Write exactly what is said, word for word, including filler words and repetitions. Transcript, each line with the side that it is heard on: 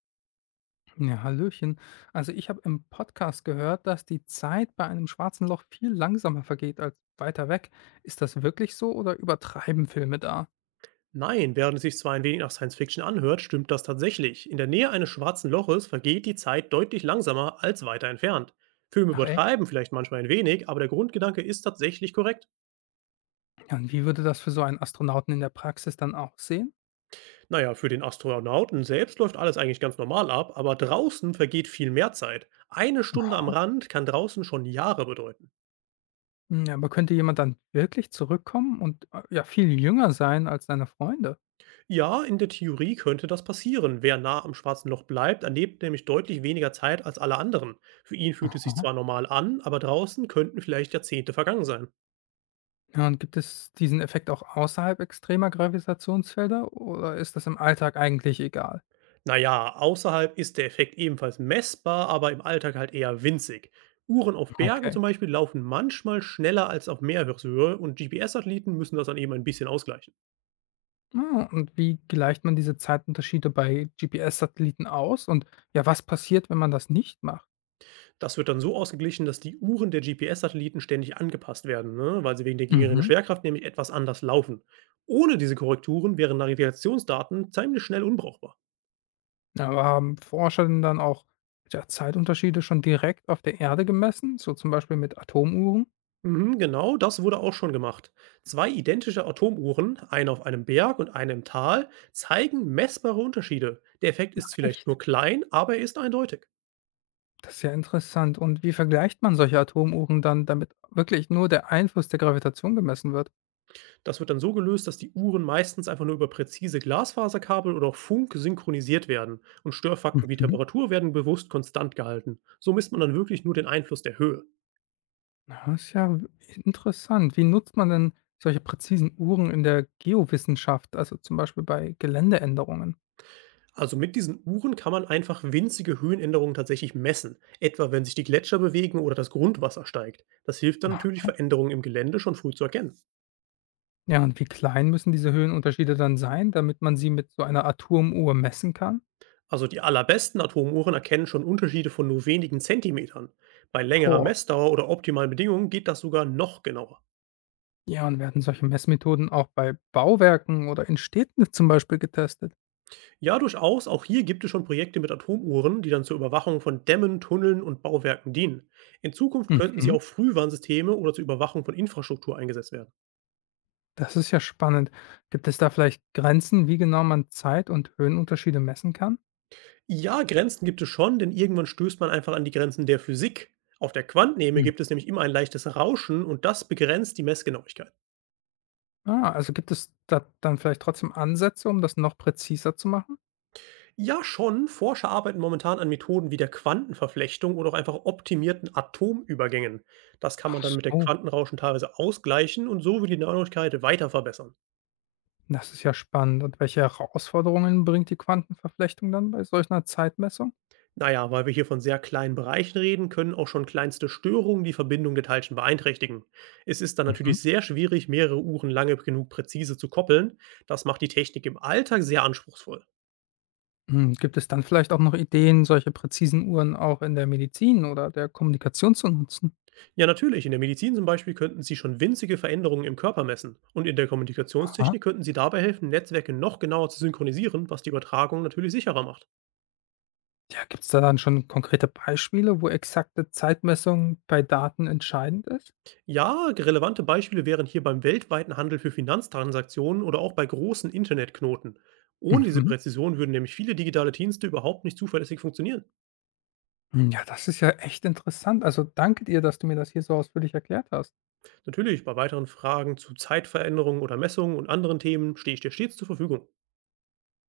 left: Ja, hallöchen. Also ich habe im Podcast gehört, dass die Zeit bei einem schwarzen Loch viel langsamer vergeht als weiter weg. Ist das wirklich so oder übertreiben Filme da?
right: Nein, während es sich zwar ein wenig nach Science Fiction anhört, stimmt das tatsächlich. In der Nähe eines schwarzen Loches vergeht die Zeit deutlich langsamer als weiter entfernt. Filme
left: Ach
right: übertreiben
left: echt?
right: vielleicht manchmal ein wenig, aber der Grundgedanke ist tatsächlich korrekt.
left: Ja, und wie würde das für so einen Astronauten in der Praxis dann aussehen?
right: Naja, für den Astronauten selbst läuft alles eigentlich ganz normal ab, aber draußen vergeht viel mehr Zeit. Eine Stunde am
left: Aha.
right: Rand kann draußen schon Jahre bedeuten.
left: Ja, aber könnte jemand dann wirklich zurückkommen und äh, ja, viel jünger sein als seine Freunde?
right: Ja, in der Theorie könnte das passieren. Wer nah am schwarzen Loch bleibt, erlebt nämlich deutlich weniger Zeit als alle anderen. Für ihn fühlt es sich
left: Aha.
right: zwar normal an, aber draußen könnten vielleicht Jahrzehnte vergangen sein.
left: Ja, und gibt es diesen Effekt auch außerhalb extremer Gravitationsfelder oder ist das im Alltag eigentlich egal?
right: Naja, außerhalb ist der Effekt ebenfalls messbar, aber im Alltag halt eher winzig. Uhren auf Bergen
left: Okay.
right: zum Beispiel laufen manchmal schneller als auf Meereshöhe, und G P S-Satelliten müssen das dann eben ein bisschen ausgleichen.
left: Ah, und wie gleicht man diese Zeitunterschiede bei G P S-Satelliten aus? Und ja, was passiert, wenn man das nicht macht?
right: Das wird dann so ausgeglichen, dass die Uhren der G P S-Satelliten ständig angepasst werden, ne? Weil sie wegen der geringeren
left: Mhm.
right: Schwerkraft nämlich etwas anders laufen. Ohne diese Korrekturen wären Navigationsdaten ziemlich schnell unbrauchbar.
left: Aber haben Forscher denn dann auch ja, Zeitunterschiede schon direkt auf der Erde gemessen? So zum Beispiel mit Atomuhren?
right: Mhm, genau, das wurde auch schon gemacht. Zwei identische Atomuhren, eine auf einem Berg und eine im Tal, zeigen messbare Unterschiede. Der Effekt ist vielleicht
left: Echt?
right: nur klein, aber er ist eindeutig.
left: Das ist ja interessant. Und wie vergleicht man solche Atomuhren dann, damit wirklich nur der Einfluss der Gravitation gemessen wird?
right: Das wird dann so gelöst, dass die Uhren meistens einfach nur über präzise Glasfaserkabel oder auch Funk synchronisiert werden und Störfakten wie
left: Mhm.
right: Temperatur werden bewusst konstant gehalten. So misst man dann wirklich nur den Einfluss der Höhe.
left: Ja, ist ja w- interessant. Wie nutzt man denn solche präzisen Uhren in der Geowissenschaft, also zum Beispiel bei Geländeänderungen?
right: Also mit diesen Uhren kann man einfach winzige Höhenänderungen tatsächlich messen, etwa wenn sich die Gletscher bewegen oder das Grundwasser steigt. Das hilft dann natürlich, Veränderungen im Gelände schon früh zu erkennen.
left: Ja, und wie klein müssen diese Höhenunterschiede dann sein, damit man sie mit so einer Atomuhr messen kann?
right: Also die allerbesten Atomuhren erkennen schon Unterschiede von nur wenigen Zentimetern. Bei längerer
left: Boah.
right: Messdauer oder optimalen Bedingungen geht das sogar noch genauer.
left: Ja, und werden solche Messmethoden auch bei Bauwerken oder in Städten zum Beispiel getestet?
right: Ja, durchaus, auch hier gibt es schon Projekte mit Atomuhren, die dann zur Überwachung von Dämmen, Tunneln und Bauwerken dienen. In Zukunft könnten sie
left: Mhm.
right: auch Frühwarnsysteme oder zur Überwachung von Infrastruktur eingesetzt werden.
left: Das ist ja spannend. Gibt es da vielleicht Grenzen, wie genau man Zeit- und Höhenunterschiede messen kann?
right: Ja, Grenzen gibt es schon, denn irgendwann stößt man einfach an die Grenzen der Physik. Auf der Quantenebene
left: Hm.
right: gibt es nämlich immer ein leichtes Rauschen, und das begrenzt die Messgenauigkeit.
left: Ah, also gibt es da dann vielleicht trotzdem Ansätze, um das noch präziser zu machen?
right: Ja, schon, Forscher arbeiten momentan an Methoden wie der Quantenverflechtung oder auch einfach optimierten Atomübergängen. Das kann
left: Ach
right: man dann mit der
left: so.
right: Quantenrauschen teilweise ausgleichen, und so wird die Genauigkeit weiter verbessern.
left: Das ist ja spannend. Und welche Herausforderungen bringt die Quantenverflechtung dann bei solch einer Zeitmessung?
right: Naja, weil wir hier von sehr kleinen Bereichen reden, können auch schon kleinste Störungen die Verbindung der Teilchen beeinträchtigen. Es ist dann
left: Mhm.
right: natürlich sehr schwierig, mehrere Uhren lange genug präzise zu koppeln. Das macht die Technik im Alltag sehr anspruchsvoll.
left: Hm, gibt es dann vielleicht auch noch Ideen, solche präzisen Uhren auch in der Medizin oder der Kommunikation zu nutzen?
right: Ja, natürlich, in der Medizin zum Beispiel könnten Sie schon winzige Veränderungen im Körper messen. Und in der
left: Aha.
right: Kommunikationstechnik könnten Sie dabei helfen, Netzwerke noch genauer zu synchronisieren, was die Übertragung natürlich sicherer macht.
left: Ja, gibt es da dann schon konkrete Beispiele, wo exakte Zeitmessung bei Daten entscheidend ist?
right: Ja, relevante Beispiele wären hier beim weltweiten Handel für Finanztransaktionen oder auch bei großen Internetknoten. Ohne diese
left: Mhm.
right: Präzision würden nämlich viele digitale Dienste überhaupt nicht zuverlässig funktionieren.
left: Hm, ja, das ist ja echt interessant. Also danke dir, dass du mir das hier so ausführlich erklärt hast.
right: Natürlich, bei weiteren Fragen zu Zeitveränderungen oder Messungen und anderen Themen stehe ich dir stets zur Verfügung.